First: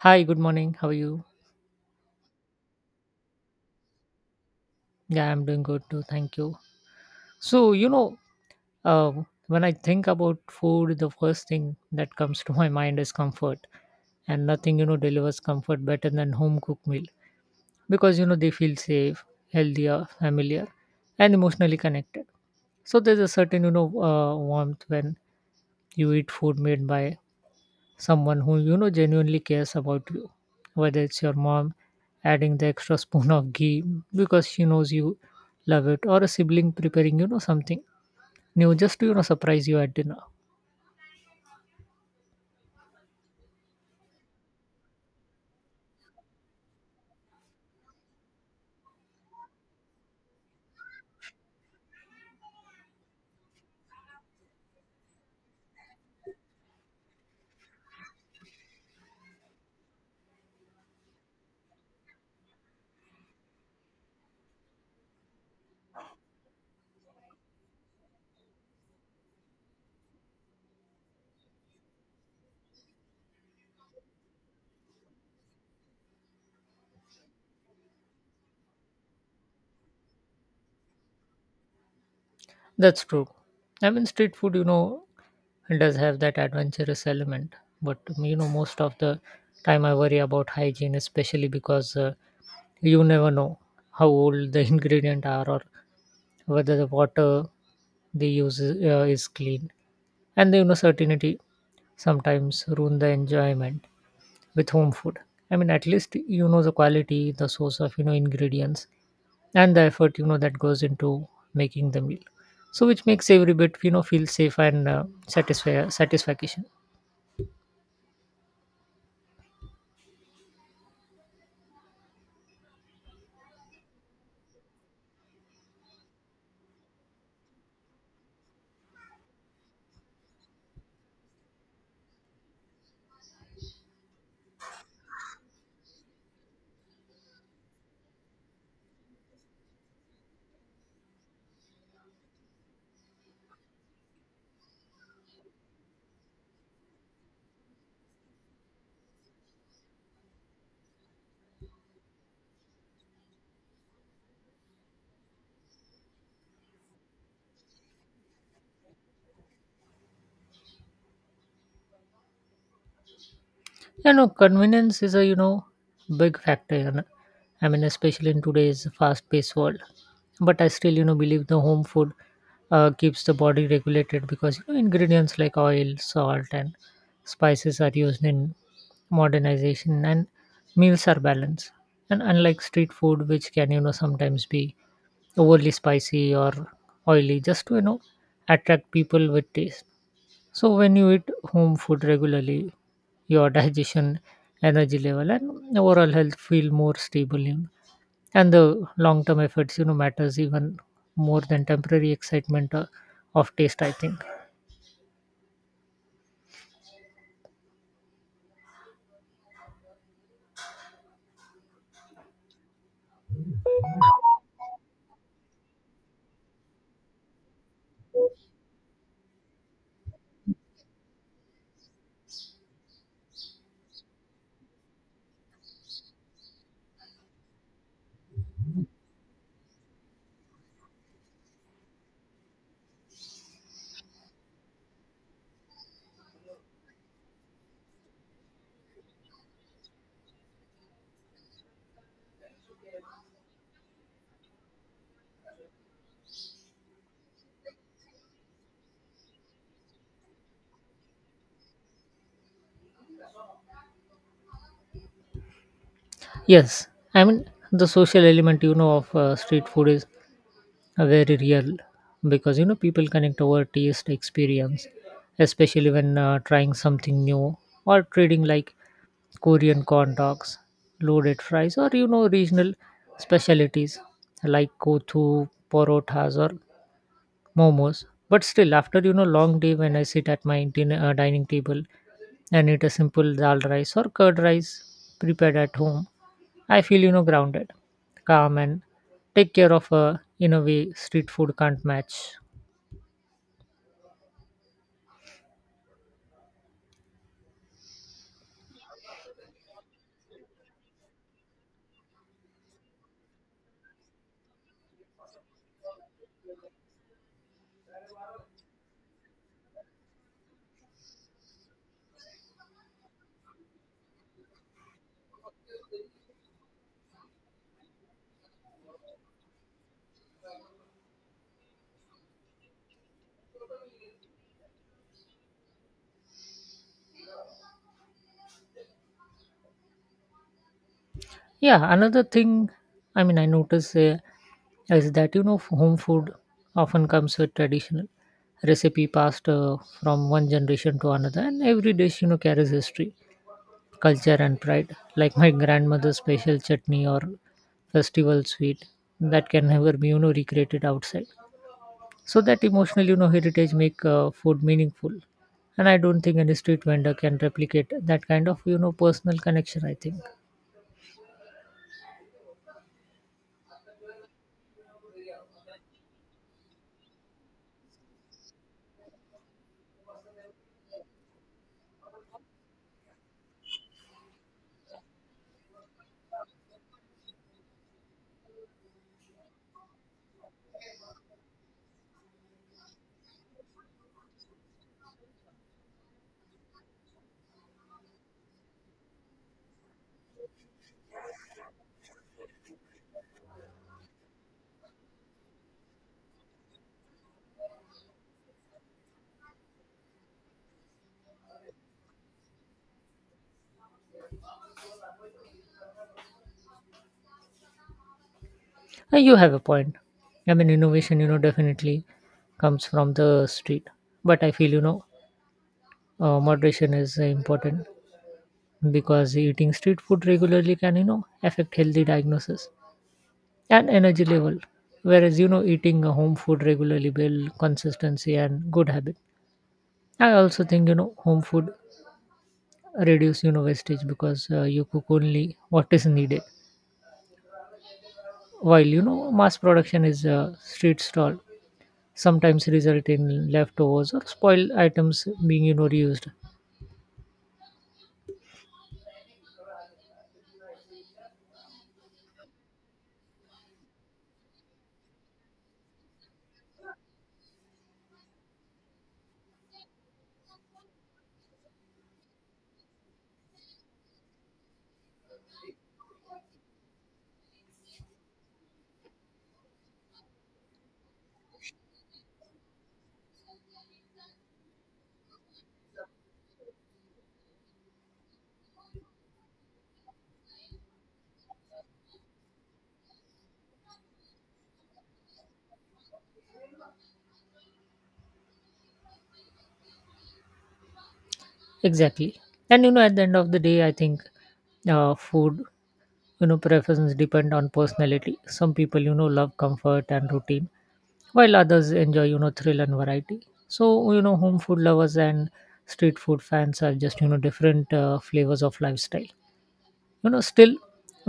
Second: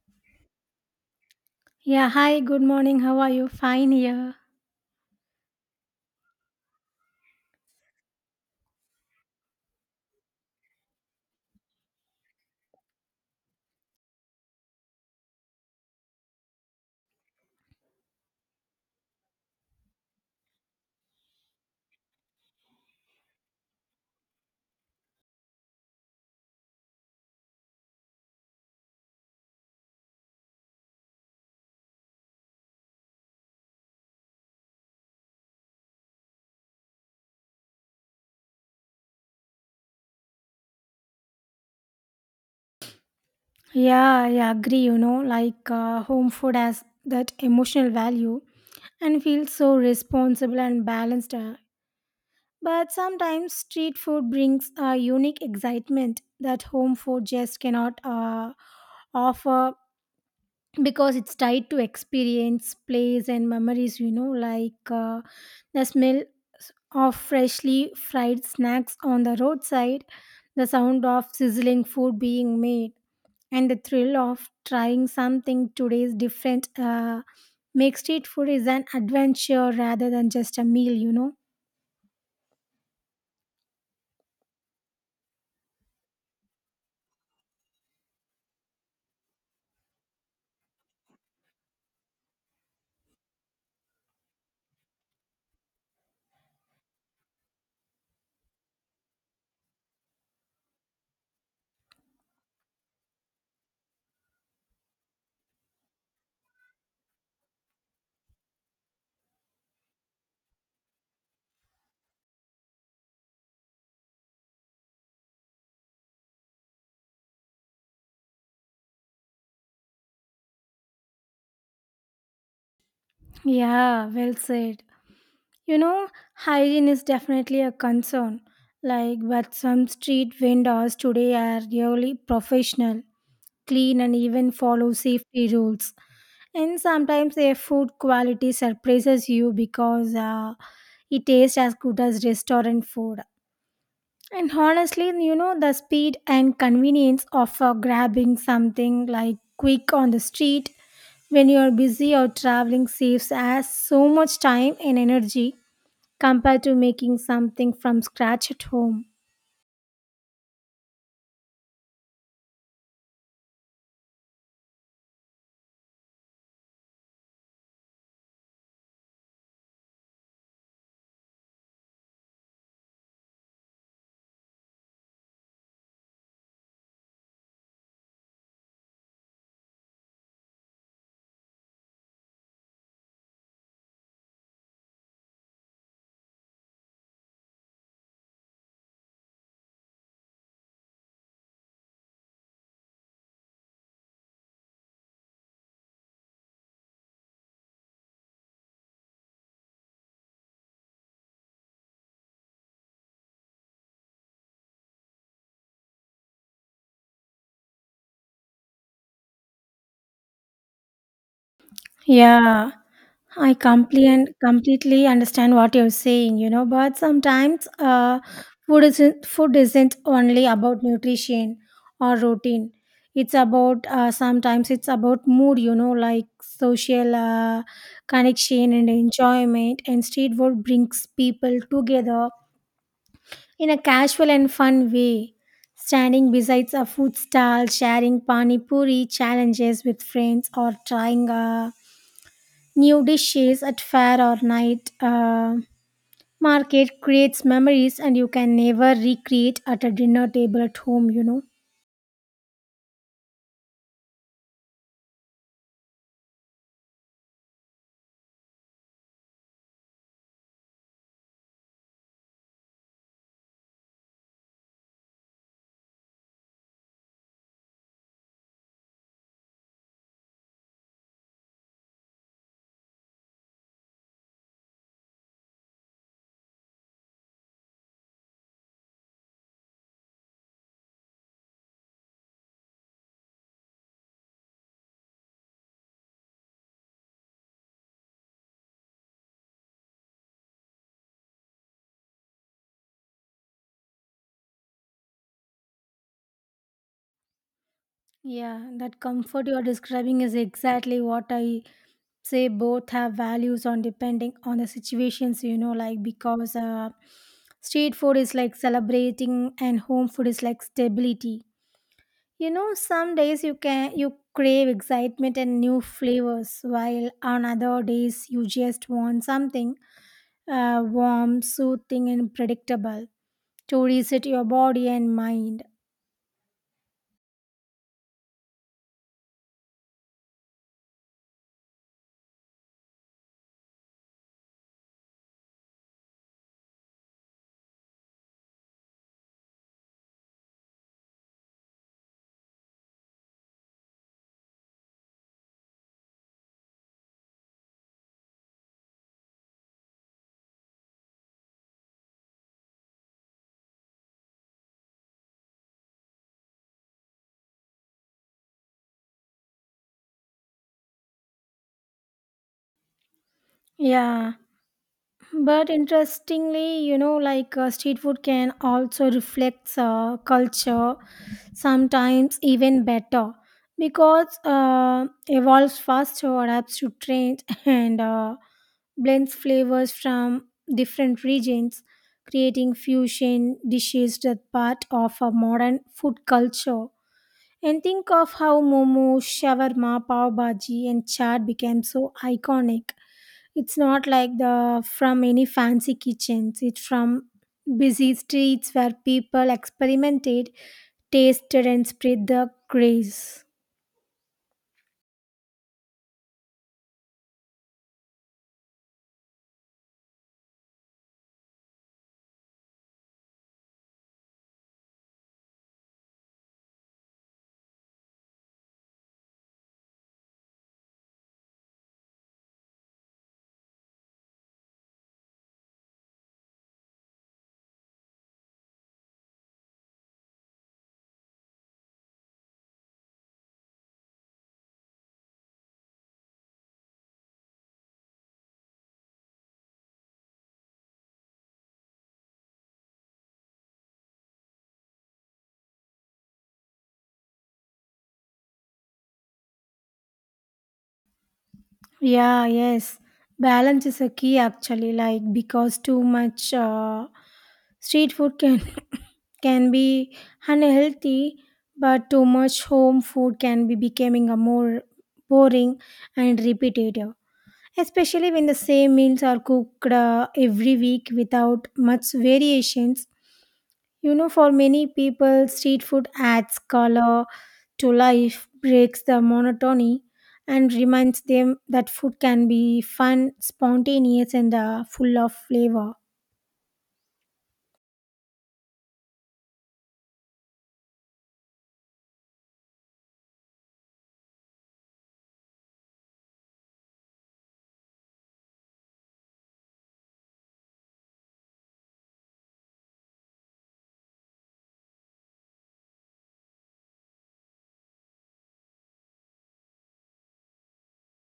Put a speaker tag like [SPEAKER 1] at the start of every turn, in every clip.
[SPEAKER 1] Hi, good morning. How are you?
[SPEAKER 2] Yeah, hi, good morning. How are you? Fine here.
[SPEAKER 1] Yeah, I'm doing good too. Thank you. So, uh, when I think about food, the first thing that comes to my mind is comfort. And nothing delivers comfort better than home cooked meal, because they feel safe, healthier, familiar, and emotionally connected. So, there's a certain warmth when you eat food made by someone who genuinely cares about you, whether it's your mom adding the extra spoon of ghee because she knows you love it, or a sibling preparing something new just to surprise you at dinner.
[SPEAKER 2] Yeah, I agree. You know, like home food has that emotional value and feels so responsible and balanced. But sometimes street food brings a unique excitement that home food just cannot offer because it's tied to experience plays and memories you know like the smell of freshly fried snacks on the roadside, the sound of sizzling food being made, and the thrill of trying something today's different, make street food is an adventure rather than just a meal, you know.
[SPEAKER 1] That's true. I mean, street food does have that adventurous element, but most of the time I worry about hygiene, especially because you never know how old the ingredient are, or whether the water they use is clean, and the uncertainty sometimes ruin the enjoyment. With home food, I mean, at least you know the quality, the source of ingredients, and the effort that goes into making the meal. So which makes every bit feel safe and satisfy satisfaction.
[SPEAKER 2] Yeah, well said. You know, hygiene is definitely a concern, like, but some street vendors today are really professional, clean, and even follow safety rules. And sometimes their food quality surprises you because it tastes as good as restaurant food. And honestly, you know, the speed and convenience of grabbing something like quick on the street when you are busy or traveling saves us so much time and energy compared to making something from scratch at home.
[SPEAKER 1] Convenience is a big factor. I mean, especially in today's fast-paced world. But I still believe the home food keeps the body regulated, because ingredients like oil, salt, and spices are used in modernization, and meals are balanced. And unlike street food, which can sometimes be overly spicy or oily, just to attract people with taste. So when you eat home food regularly, your digestion, energy level, and overall health feel more stable. You know? And the long-term efforts matters even more than temporary excitement of taste, I think.
[SPEAKER 2] Yeah. I completely understand what you're saying, you know, but sometimes food isn't only about nutrition or routine. It's about, sometimes it's about mood, you know, like social connection and enjoyment. And street food brings people together in a casual and fun way. Standing besides a food stall, sharing pani puri challenges with friends, or trying a new dishes at fair or night market, creates memories and you can never recreate at a dinner table at home, you know.
[SPEAKER 1] Yes, I mean, the social element of street food is very real, because people connect over taste experience, especially when trying something new, or trading like Korean corn dogs, loaded fries, or regional specialties like kothu parothas or momos. But still, after long day, when I sit at my dining table and eat a simple dal rice or curd rice prepared at home, I feel grounded, calm, and take care of a, in a way, street food can't match.
[SPEAKER 2] Yeah, that comfort you are describing is exactly what I say. Both have values on depending on the situations, you know, like because street food is like celebrating and home food is like stability. You know, some days you crave excitement and new flavors, while on other days you just want something warm, soothing, and predictable to reset your body and mind.
[SPEAKER 1] Yeah, another thing, I mean, I notice is that home food often comes with traditional recipe passed from one generation to another, and every dish carries history, culture, and pride. Like my grandmother's special chutney or festival sweet that can never be recreated outside. So that emotional heritage make food meaningful, and I don't think any street vendor can replicate that kind of personal connection, I think.
[SPEAKER 2] Yeah, but interestingly, you know, like street food can also reflect culture, sometimes even better, because evolves faster, adapts to trends, and blends flavors from different regions, creating fusion dishes that part of a modern food culture. And think of how momo, shawarma, pav bhaji, and chaat became so iconic. It's not like the from any fancy kitchens. It's from busy streets where people experimented, tasted, and spread the craze.
[SPEAKER 1] And you have a point. I mean, innovation definitely comes from the street, but I feel moderation is important, because eating street food regularly can affect healthy diagnosis and energy level, whereas eating home food regularly build consistency and good habit. I also think home food reduce wastage, because you cook only what is needed, while mass production is street stall sometimes result in leftovers or spoiled items being reused.
[SPEAKER 2] Yeah, yes. Balance is a key actually, like because too much street food can can be unhealthy, but too much home food can be becoming a more boring and repetitive. Especially when the same meals are cooked every week without much variations. You know, for many people, street food adds color to life, breaks the monotony, and reminds them that food can be fun, spontaneous, and full of flavor.
[SPEAKER 1] Exactly. And at the end of the day, I think food preferences depend on personality. Some people love comfort and routine, while others enjoy thrill and variety. So home food lovers and street food fans are just different flavors of lifestyle. Still,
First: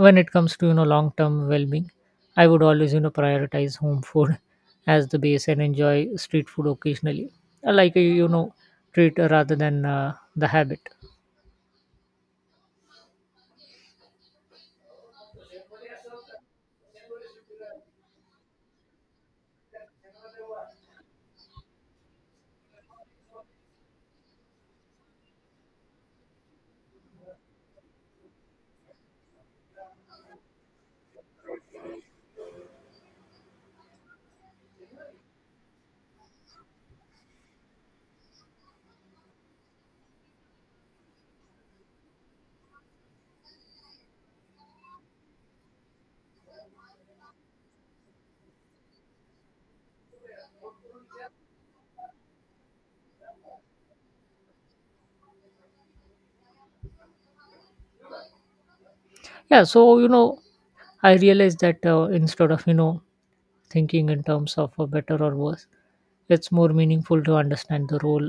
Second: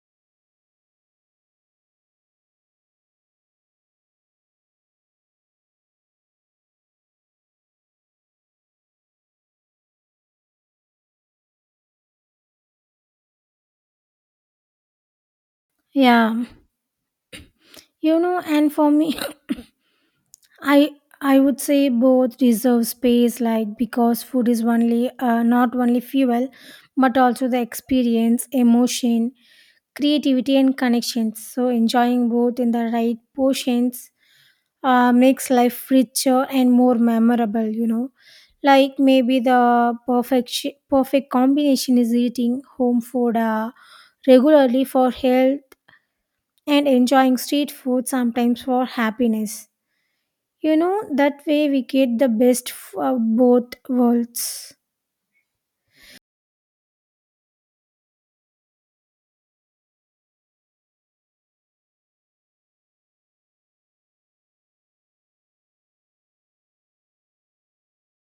[SPEAKER 1] when it comes to long term well being, I would always prioritize home food as the base and enjoy street food occasionally. I like a treat rather than the habit.
[SPEAKER 2] Yeah, you know, and for me, I I would say both deserve space, like because food is only not only fuel, but also the experience, emotion, creativity, and connections. So enjoying both in the right portions makes life richer and more memorable, you know, like maybe the perfect combination is eating home food regularly for health and enjoying street food sometimes for happiness. You know, that way we get the best of both worlds.
[SPEAKER 1] Yeah, so I realized that instead of thinking in terms of better or worse, it's more meaningful to understand the role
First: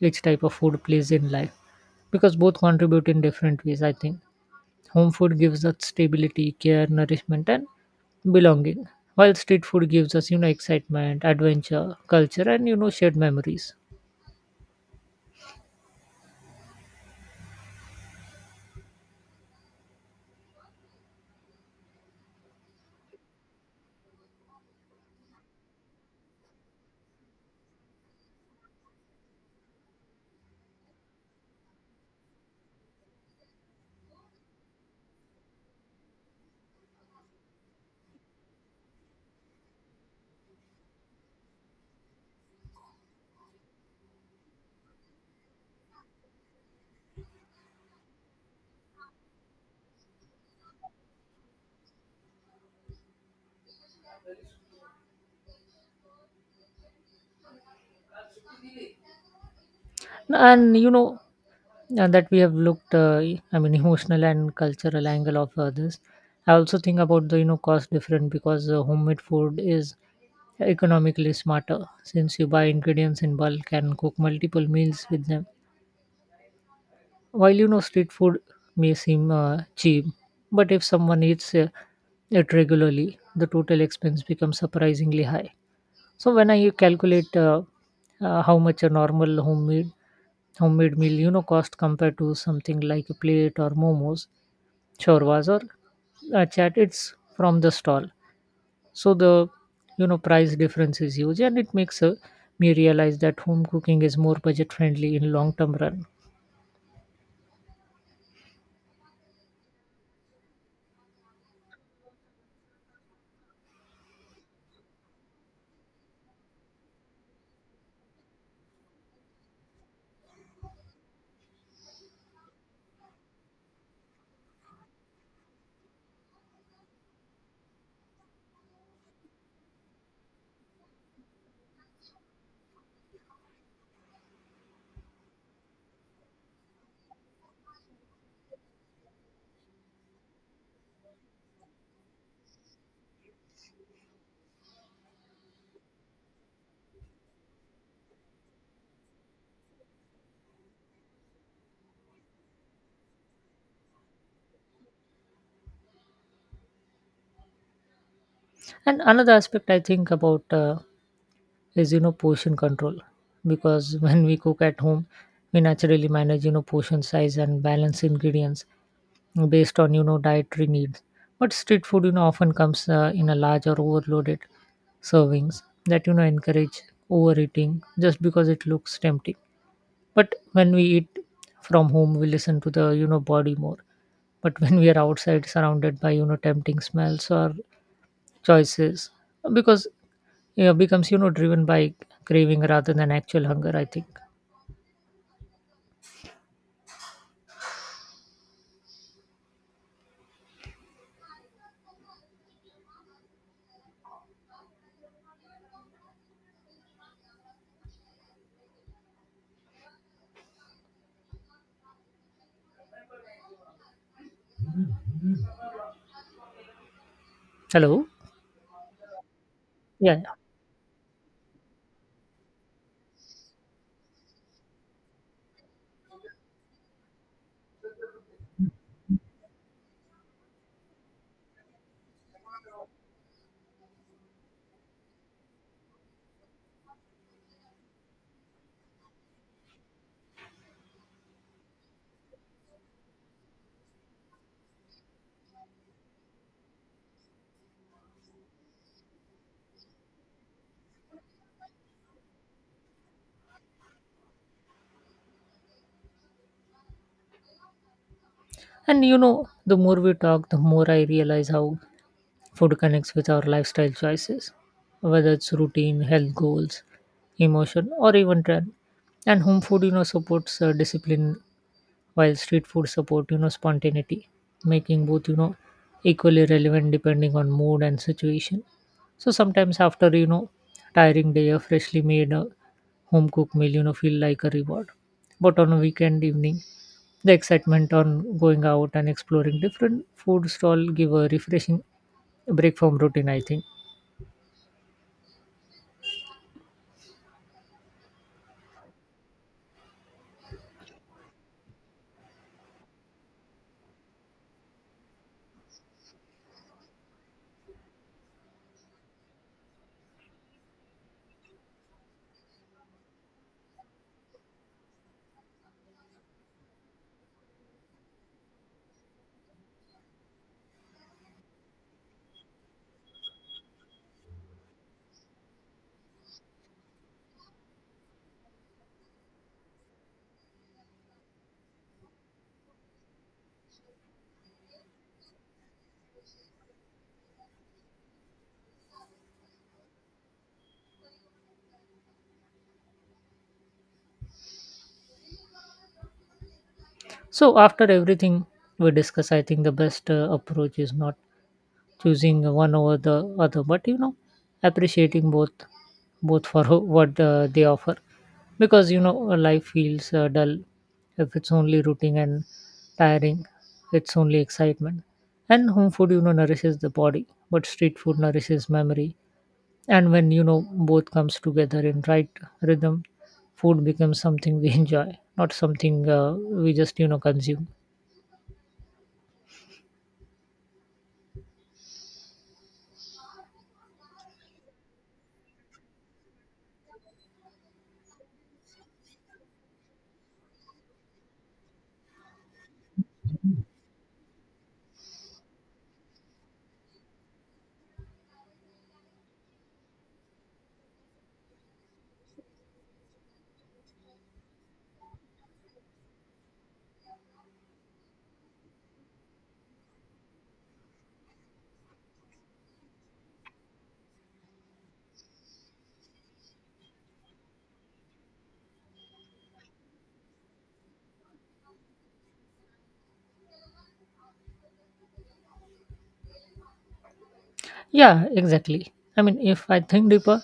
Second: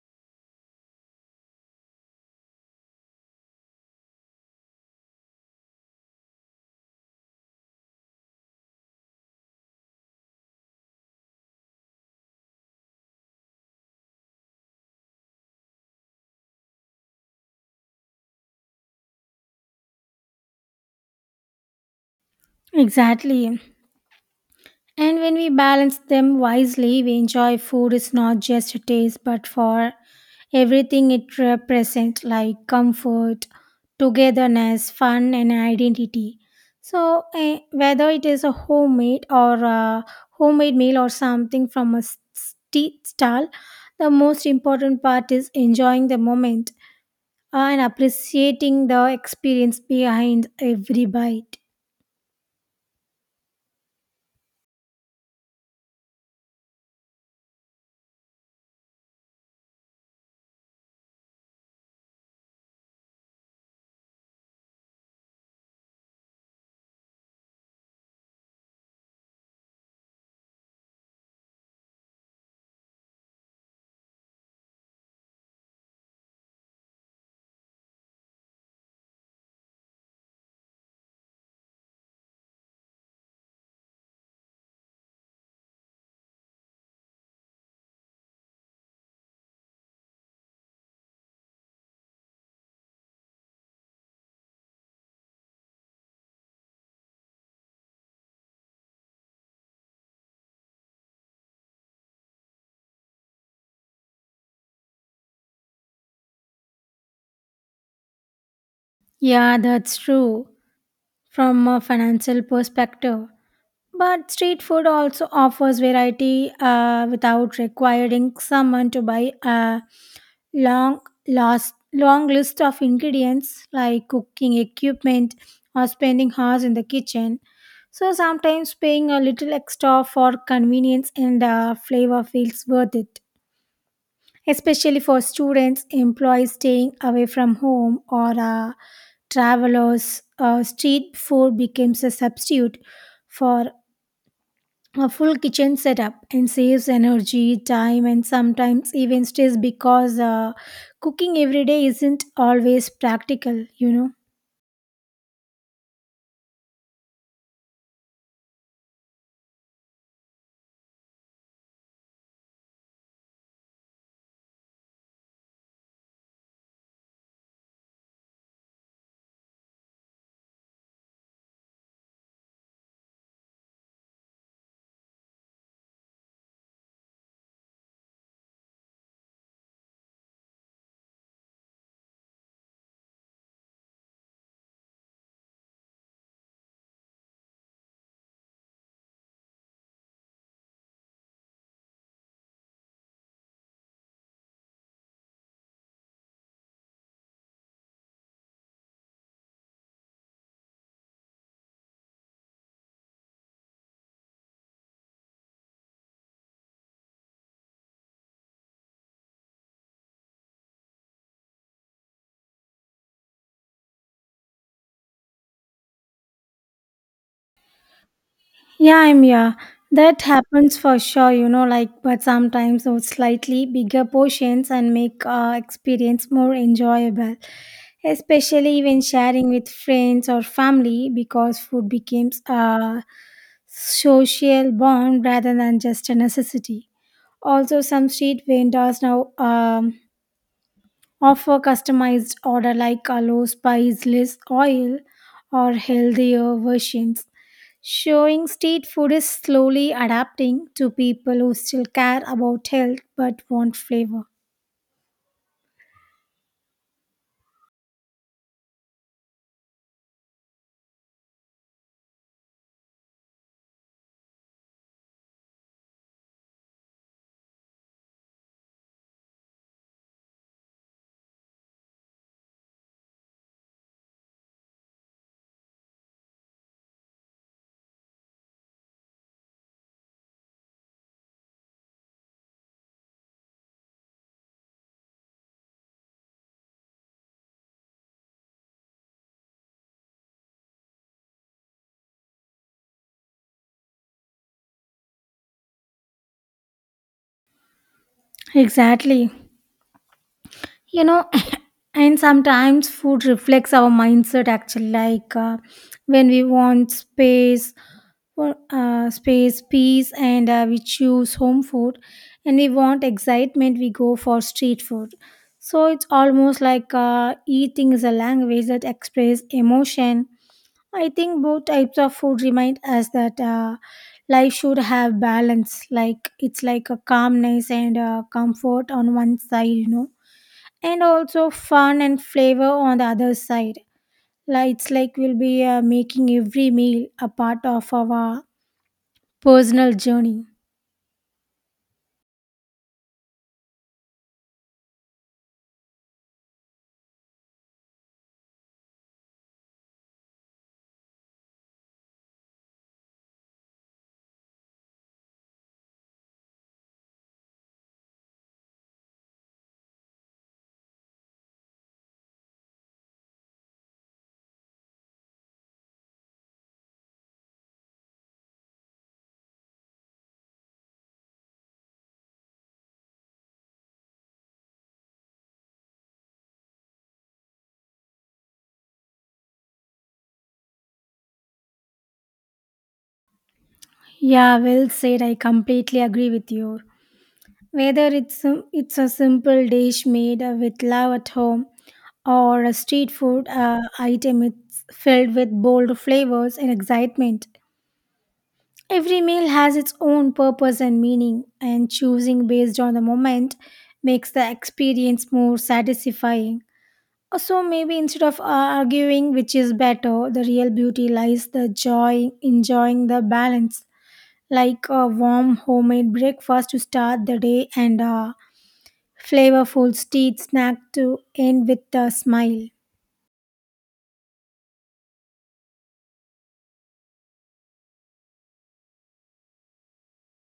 [SPEAKER 1] each type of food plays in life, because both contribute in different ways, I think. Home food gives us stability, care, nourishment, and belonging, while street food gives us excitement, adventure, culture, and shared memories.
[SPEAKER 2] Exactly. And when we balance them wisely, we enjoy food is not just a taste but for everything it represents, like comfort, togetherness, fun, and identity. So eh, whether it is a homemade or a homemade meal or something from a street stall, the most important part is enjoying the moment and appreciating the experience behind every bite.
[SPEAKER 1] And you know, and that we have looked I mean, emotional and cultural angle of this. I also think about the cost different, because homemade food is economically smarter since you buy ingredients in bulk and cook multiple meals with them. While street food may seem cheap, but if someone eats it regularly, the total expense becomes surprisingly high. So when I calculate how much a normal homemade meal cost compared to something like a plate or momos, chorvas or chat, it's from the stall. So the price difference is huge, and it makes me realize that home cooking is more budget friendly in long term run.
[SPEAKER 2] Yeah, that's true. From a financial perspective. But street food also offers variety without requiring someone to buy a long long list of ingredients like cooking equipment or spending hours in the kitchen. So sometimes paying a little extra for convenience and flavor feels worth it, especially for students, employees staying away from home, or travelers. Street food becomes a substitute for a full kitchen setup and saves energy, time, and sometimes even stress because cooking every day isn't always practical, you know.
[SPEAKER 1] And another aspect I think about is portion control, because when we cook at home we naturally manage portion size and balance ingredients based on dietary needs. But street food often comes in a large or overloaded servings that encourage overeating just because it looks tempting. But when we eat from home we listen to the body more. But when we are outside surrounded by tempting smells or choices, because yeah, becomes driven by craving rather than actual hunger, I think. Hello?
[SPEAKER 2] Yeah.
[SPEAKER 1] Yeah.
[SPEAKER 2] That
[SPEAKER 1] Yeah.
[SPEAKER 2] happens for sure, you know, like, but sometimes those slightly bigger portions and make experience more enjoyable, especially when sharing with friends or family, because food becomes a social bond rather than just a necessity. Also, some street vendors now offer customized order like a low spice, less oil, or healthier versions, showing street food is slowly adapting to people who still care about health but want flavor.
[SPEAKER 1] And the more we talk, the more I realize how food connects with our lifestyle choices, whether it's routine, health goals, emotion, or even trend. And home food supports discipline, while street food support spontaneity, making both equally relevant depending on mood and situation. So sometimes after tiring day, a freshly made home cooked meal feel like a reward. But on a weekend evening, the excitement on going out and exploring different food stall give a refreshing break from routine, I think.
[SPEAKER 2] Exactly. You know, and sometimes food reflects our mindset actually, like when we want space for space peace, and we choose home food, and we want excitement we go for street food. So it's almost like eating is a language that expresses emotion. I think both types of food remind us that life should have balance, like it's like a calmness and a comfort on one side, you know, and also fun and flavor on the other side. Like it's like we'll be making every meal a part of our personal journey.
[SPEAKER 1] So after everything we discuss, I think the best approach is not choosing one over the other, but appreciating both, both for what they offer. Because life feels dull if it's only routine and tiring, it's only excitement. And home food nourishes the body, but street food nourishes memory. And when both comes together in right rhythm, food becomes something we enjoy, not something we just consume.
[SPEAKER 2] Yeah, well said. I completely agree with you. Whether it's a simple dish made with love at home or a street food item, it's filled with bold flavors and excitement. Every meal has its own purpose and meaning, and choosing based on the moment makes the experience more satisfying. So maybe instead of arguing which is better, the real beauty lies the joy enjoying the balance, like a warm homemade breakfast to start the day and a flavorful street snack to end with a smile.
[SPEAKER 1] Yeah, exactly, I mean, if I think deeper,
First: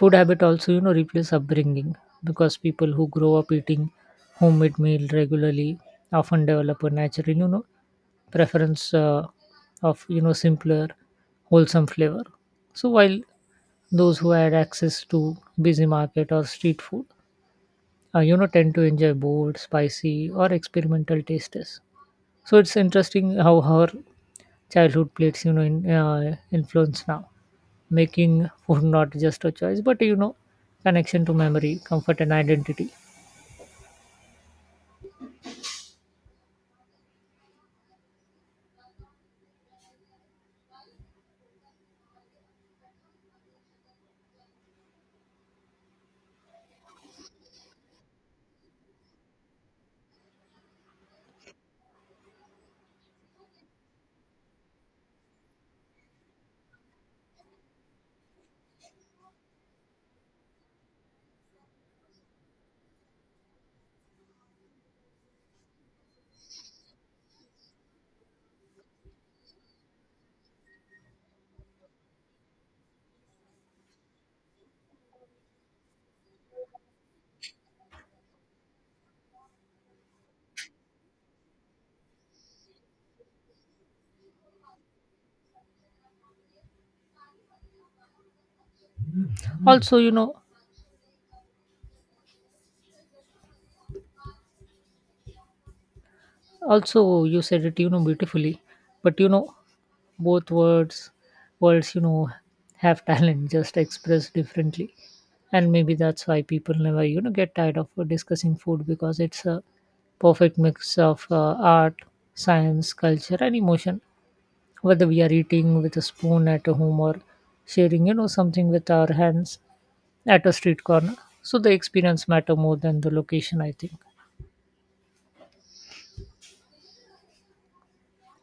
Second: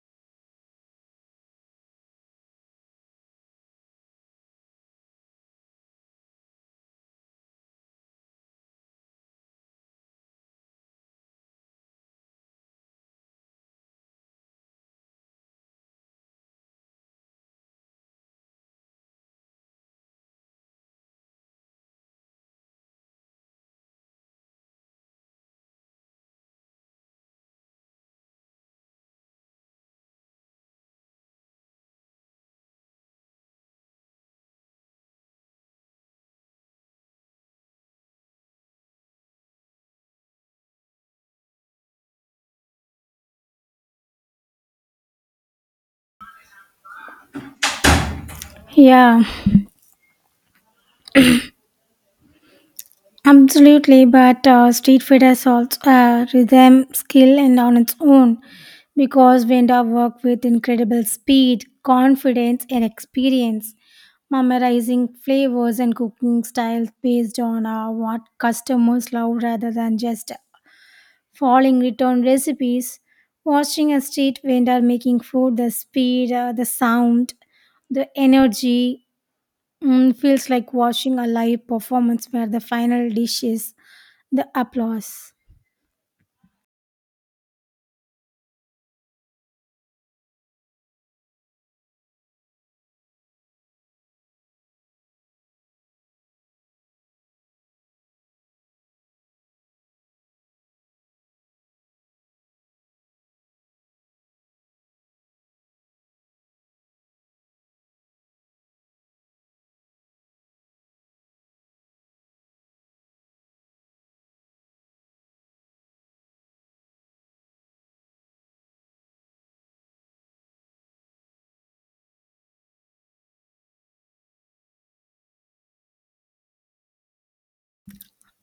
[SPEAKER 1] food habit also replace upbringing, because people who grow up eating homemade meal regularly often develop a natural preference of simpler wholesome flavor. So while those who had access to busy market or street food tend to enjoy bold spicy or experimental tastes. So it's interesting how her childhood plates influence now, making food not just a choice but connection to memory, comfort, and identity.
[SPEAKER 2] Yeah, absolutely, but street food has also a rhythm, skill, and on its own, because vendors work with incredible speed, confidence, and experience, memorizing flavors and cooking styles based on what customers love rather than just following return recipes. Watching a street vendor making food, the speed, the sound, the energy, mm, feels like watching a live performance where the final dish is the applause.
[SPEAKER 1] Also you know also you said it beautifully. But both words have talent, just expressed differently. And maybe that's why people never get tired of discussing food, because it's a perfect mix of art, science, culture, and emotion, whether we are eating with a spoon at home or sharing something with our hands at a street corner. So the experience matter more than the location, I think.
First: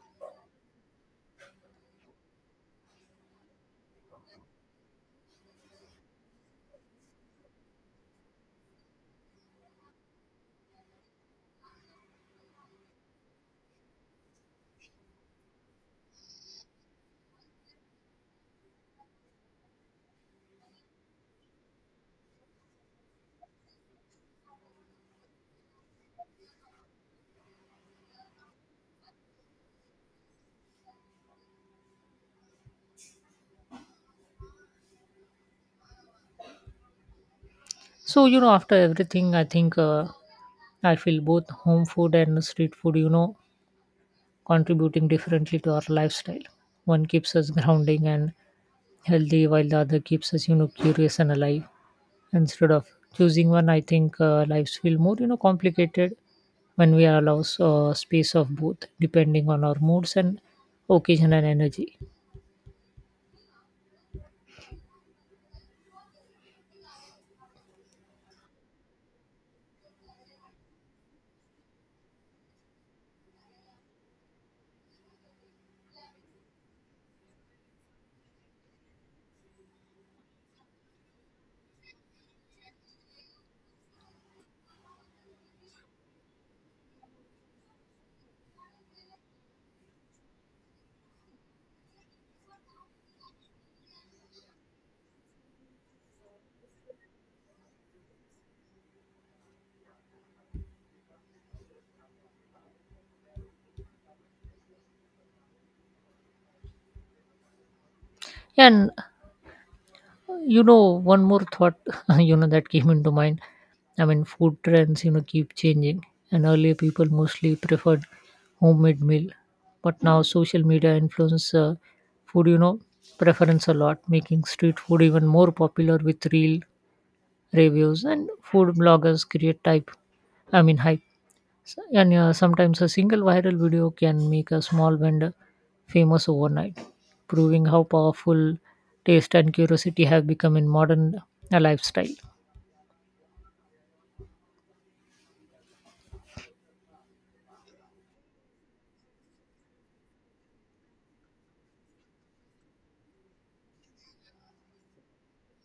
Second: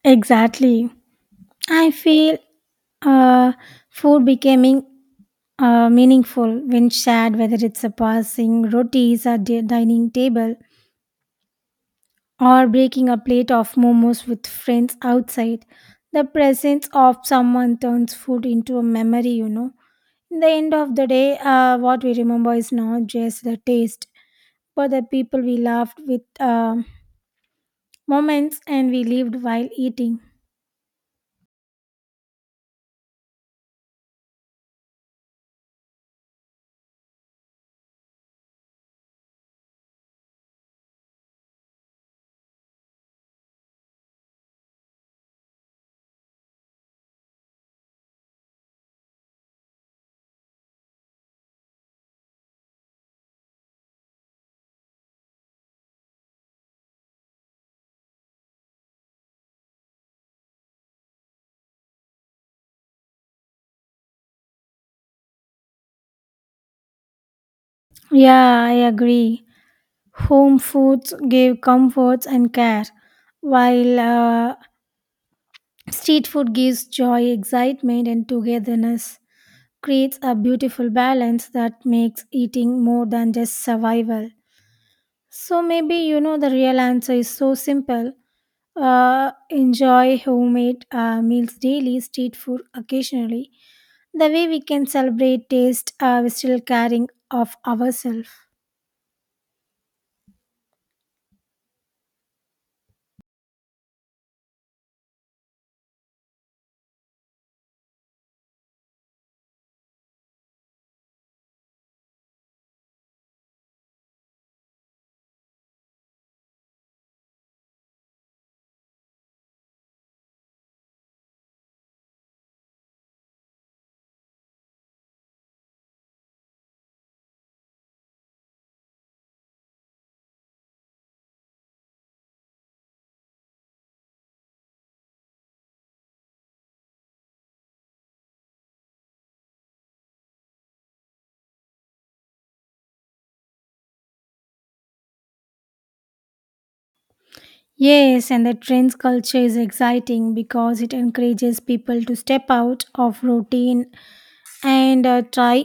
[SPEAKER 2] Exactly. I feel uh, food becoming meaningful when shared, whether it's a passing rotis at the dining table or breaking a plate of momos with friends outside. The presence of someone turns food into a memory, you know. In the end of the day, what we remember is not just the taste, but the people we loved with moments and we lived while eating.
[SPEAKER 1] So after everything, I think I feel both home food and street food contributing differently to our lifestyle. One keeps us grounding and healthy, while the other keeps us curious and alive. Instead of choosing one, I think lives feel more complicated when we allow space of both, depending on our moods and occasion and energy.
[SPEAKER 2] Yeah, I agree. Home foods give comforts and care, while street food gives joy, excitement, and togetherness. Creates a beautiful balance that makes eating more than just survival. So maybe you know the real answer is so simple. Enjoy homemade meals daily, street food occasionally. The way we can celebrate taste while still caring of ourselves.
[SPEAKER 1] And one more thought that came into mind. I mean, food trends keep changing, and earlier people mostly preferred homemade meal, but now social media influence food preference a lot, making street food even more popular with real reviews, and food bloggers create type I mean hype. And sometimes a single viral video can make a small vendor famous overnight, proving how powerful taste and curiosity have become in modern lifestyle.
[SPEAKER 2] Yes, and the trends culture is exciting because it encourages people to step out of routine and try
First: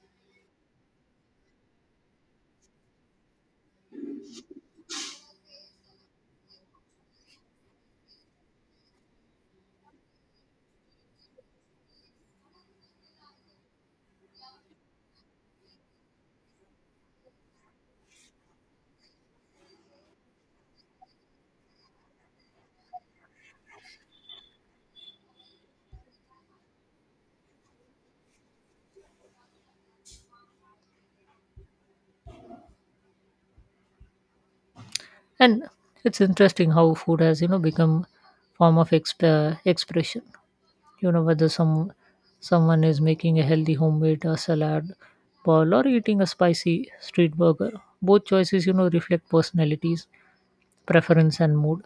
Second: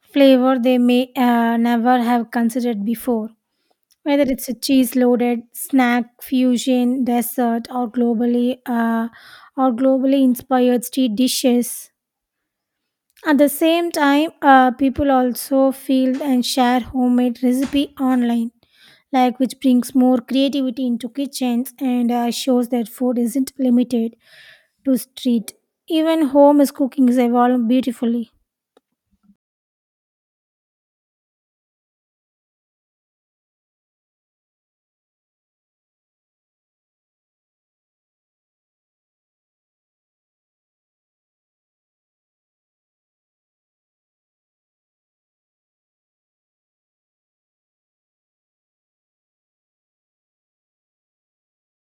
[SPEAKER 2] flavor they may never have considered before. Whether it's a cheese loaded snack, fusion, dessert, or globally inspired street dishes. At the same time, people also feel and share homemade recipe online, like which brings more creativity into kitchens and shows that food isn't limited to street. Even home is cooking is evolved beautifully.
[SPEAKER 1] And it's interesting how food has become form of expression. Whether someone is making a healthy homemade salad bowl or eating a spicy street burger, both choices reflect personalities, preference, and mood.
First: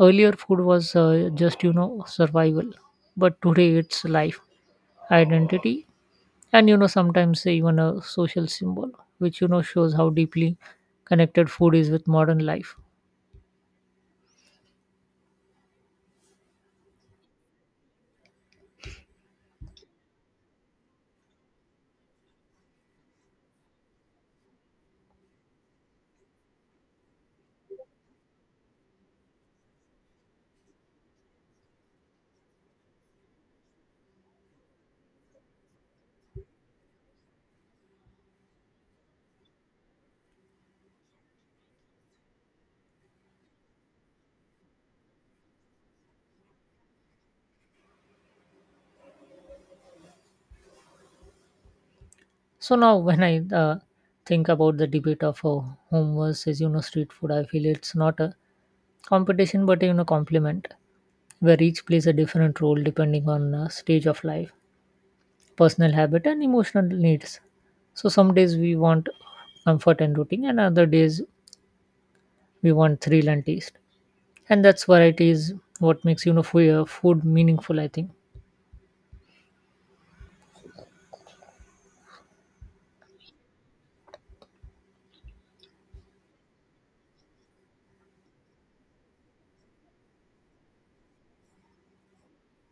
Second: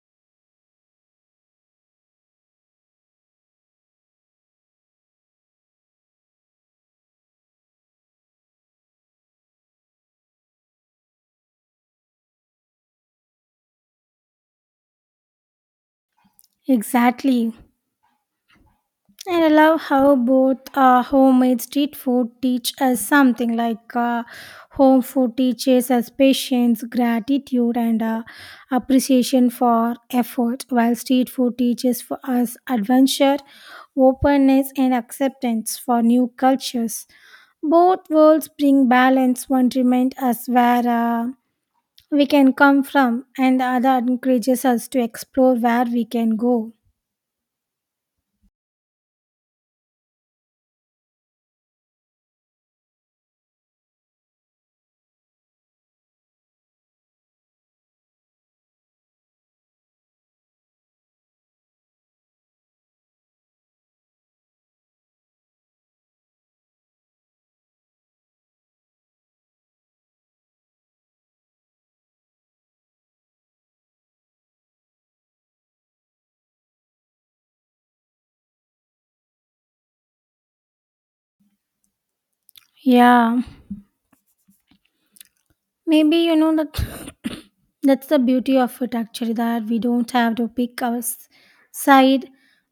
[SPEAKER 1] Earlier, food was just survival. But today, it's life, identity, and sometimes even a social symbol, which shows how deeply connected food is with modern life.
[SPEAKER 2] Exactly. And I love how both homemade street food teach us something, like home food teaches us patience, gratitude, and appreciation for effort, while street food teaches for us adventure, openness, and acceptance for new cultures. Both worlds bring balance, one reminds us where we can come from, and the other encourages us to explore where we can go.
[SPEAKER 1] So now, when I think about the debate of home versus street food, I feel it's not a competition but complement, where each plays a different role depending on stage of life, personal habit and emotional needs. So some days we want comfort and routine, and other days we want thrill and taste, and that's variety is what makes food meaningful, I think.
[SPEAKER 2] Yeah. Maybe you know that that's the beauty of it actually, that we don't have to pick our side.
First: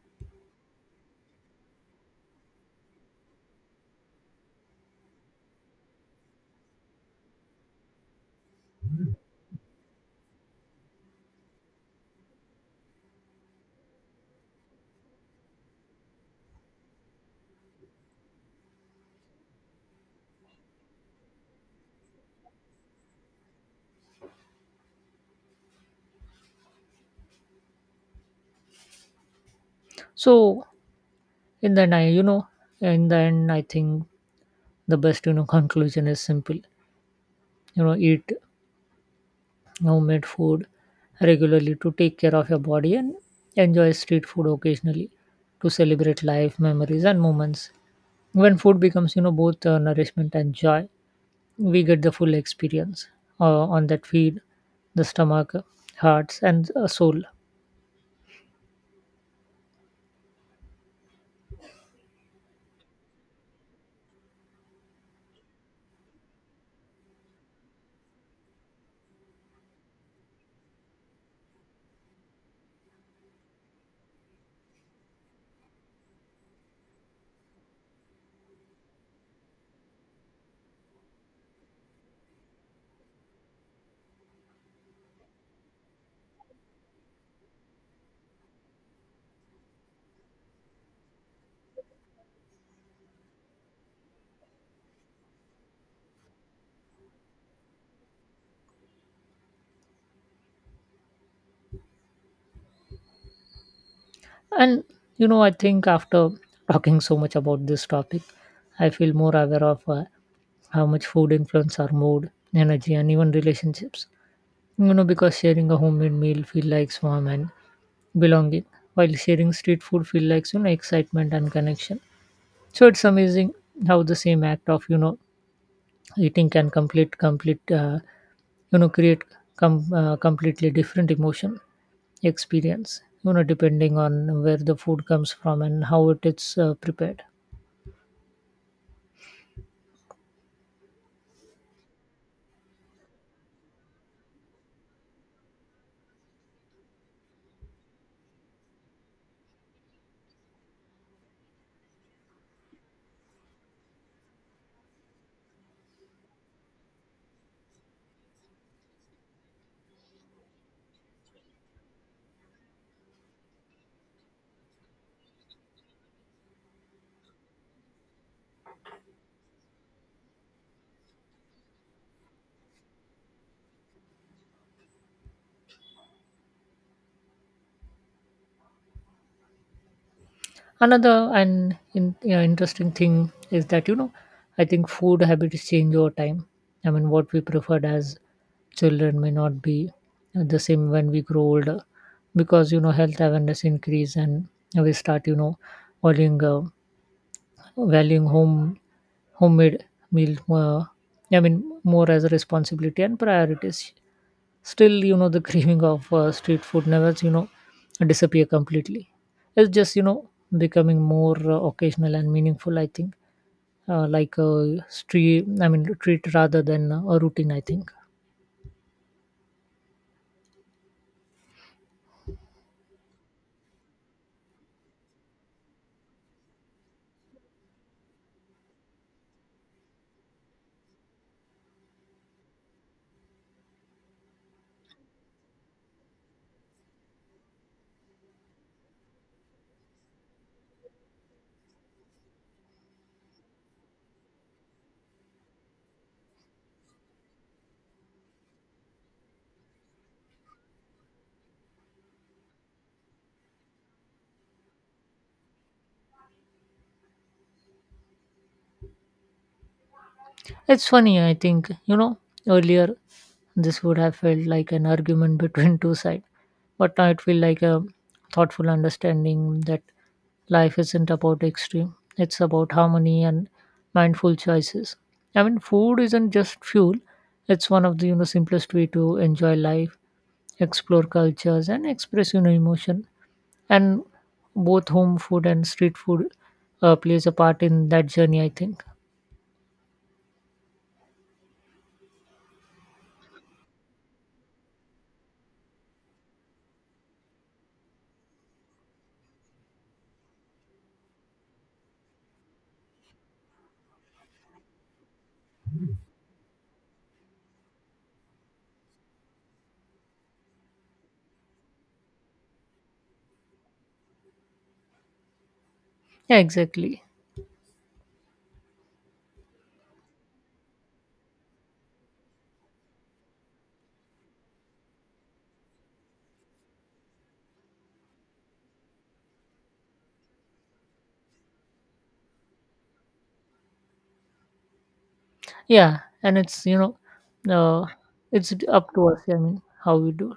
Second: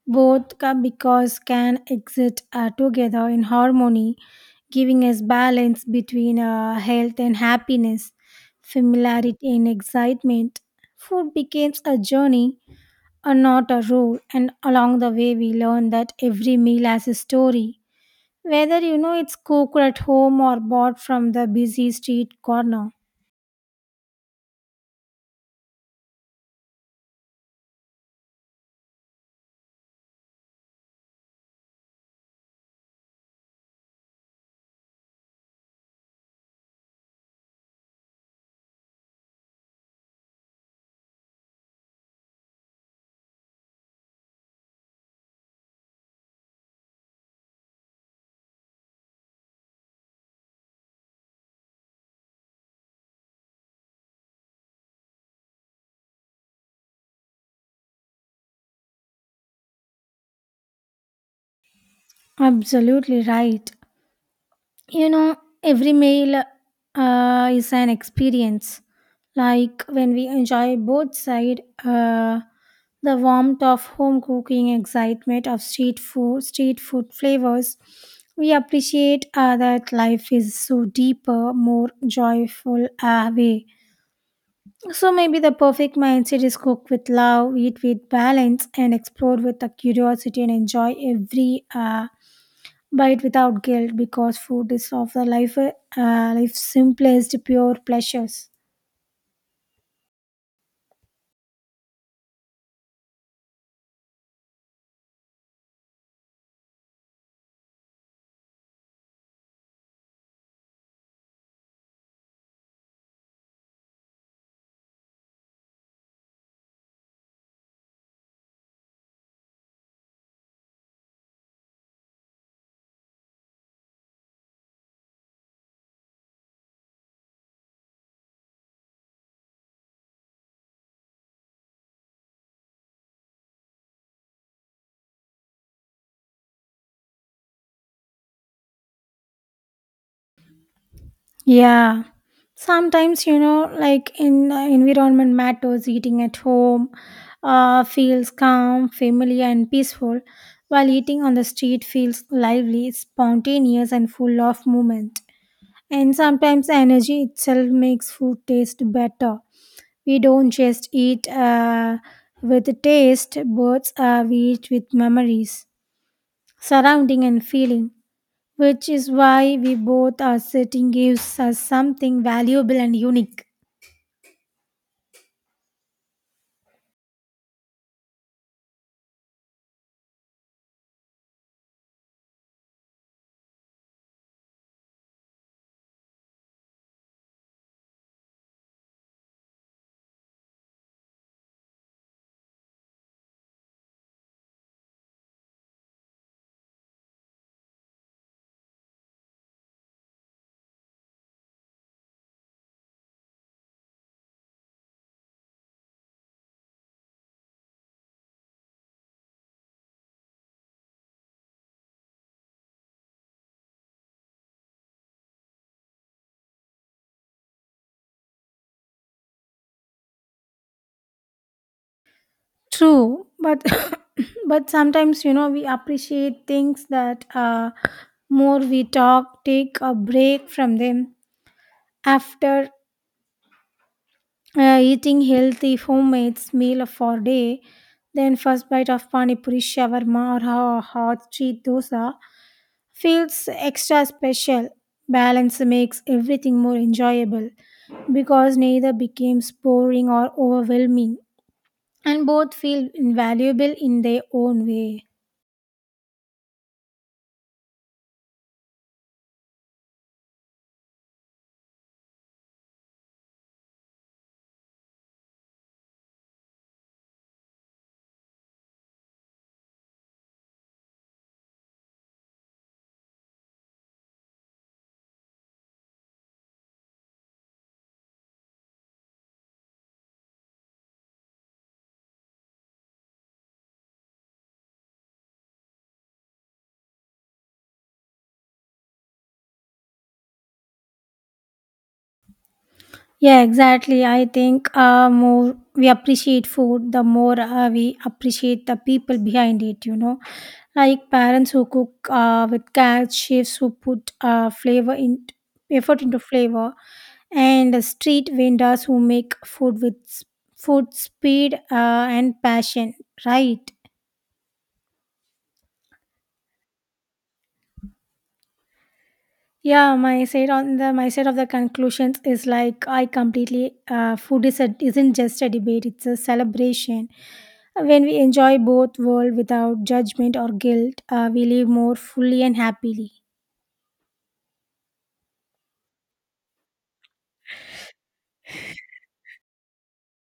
[SPEAKER 2] Both because can exist together in harmony, giving us balance between health and happiness, familiarity and excitement. Food becomes a journey and not a rule, and along the way we learn that every meal has a story, whether you know it's cooked at home or bought from the busy street corner.
[SPEAKER 1] So in the end i you know in the end, I think the best conclusion is simple. Eat homemade food regularly to take care of your body, and enjoy street food occasionally to celebrate life memories and moments. When food becomes both nourishment and joy, we get the full experience on that feed the stomach, hearts, and soul.
[SPEAKER 2] Absolutely right. You know, every meal is an experience. Like when we enjoy both side, the warmth of home cooking, excitement of street food flavors, we appreciate that life is so deeper, more joyful way. So maybe the perfect mindset is cook with love, eat with balance, and explore with the curiosity and enjoy every bite without guilt because food is of the life life's simplest pure pleasures.
[SPEAKER 1] And I think after talking so much about this topic, I feel more aware of how much food influence our mood, energy, and even relationships, because sharing a homemade meal feel like warm and belonging, while sharing street food feel like excitement and connection. So it's amazing how the same act of eating can you know create completely different emotion experience depending on where the food comes from and how it is prepared.
[SPEAKER 2] Yeah. Sometimes you know, like in environment matters. Eating at home feels calm, familiar, and peaceful, while eating on the street feels lively, spontaneous, and full of movement. And sometimes energy itself makes food taste better. We don't just eat with taste buds; we eat with memories, surrounding and feeling, which is why we both are sitting gives us something valuable and unique.
[SPEAKER 1] Another, yeah, interesting thing is that I think food habits change over time. I mean, what we preferred as children may not be the same when we grow older, because health awareness increase, and we start valuing uh, valuing homemade meal I mean, more as a responsibility and priorities. Still the craving of street food never disappear completely. It's just becoming more occasional and meaningful, I think. Like a street I mean treat rather than a routine, I think.
[SPEAKER 2] True, but but sometimes you know we appreciate things that more we talk, take a break from them after eating healthy homemade meal for day. Then first bite of pani puri, shawarma, or hot street dosa feels extra special. Balance makes everything more enjoyable because neither becomes boring or overwhelming, and both feel invaluable in their own way.
[SPEAKER 1] It's funny, I think. Earlier this would have felt like an argument between two sides, but now it feels like a thoughtful understanding that life isn't about extreme, it's about harmony and mindful choices. I mean, food isn't just fuel, it's one of the simplest way to enjoy life, explore cultures, and express emotion. And both home food and street food plays a part in that journey, I think.
[SPEAKER 2] Yeah, exactly. I think more we appreciate food, the more we appreciate the people behind it, you know. Like parents who cook with care, chefs who put flavor in effort into flavor, and the street vendors who make food with s- food speed and passion, right?
[SPEAKER 1] Yeah, exactly.
[SPEAKER 2] Yeah, my side on the my side of the conclusions is like I completely food isn't just a debate; it's a celebration. When we enjoy both world without judgment or guilt, we live more fully and happily.
[SPEAKER 1] Yeah, and uh, it's up to us. I mean, how we do.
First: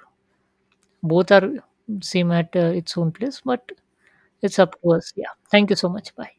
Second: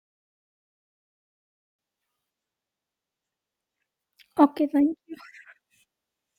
[SPEAKER 1] Both are same at its own place, but it's
[SPEAKER 2] Okay,
[SPEAKER 1] up to
[SPEAKER 2] thank
[SPEAKER 1] us. Yeah. Thank you so much. Bye.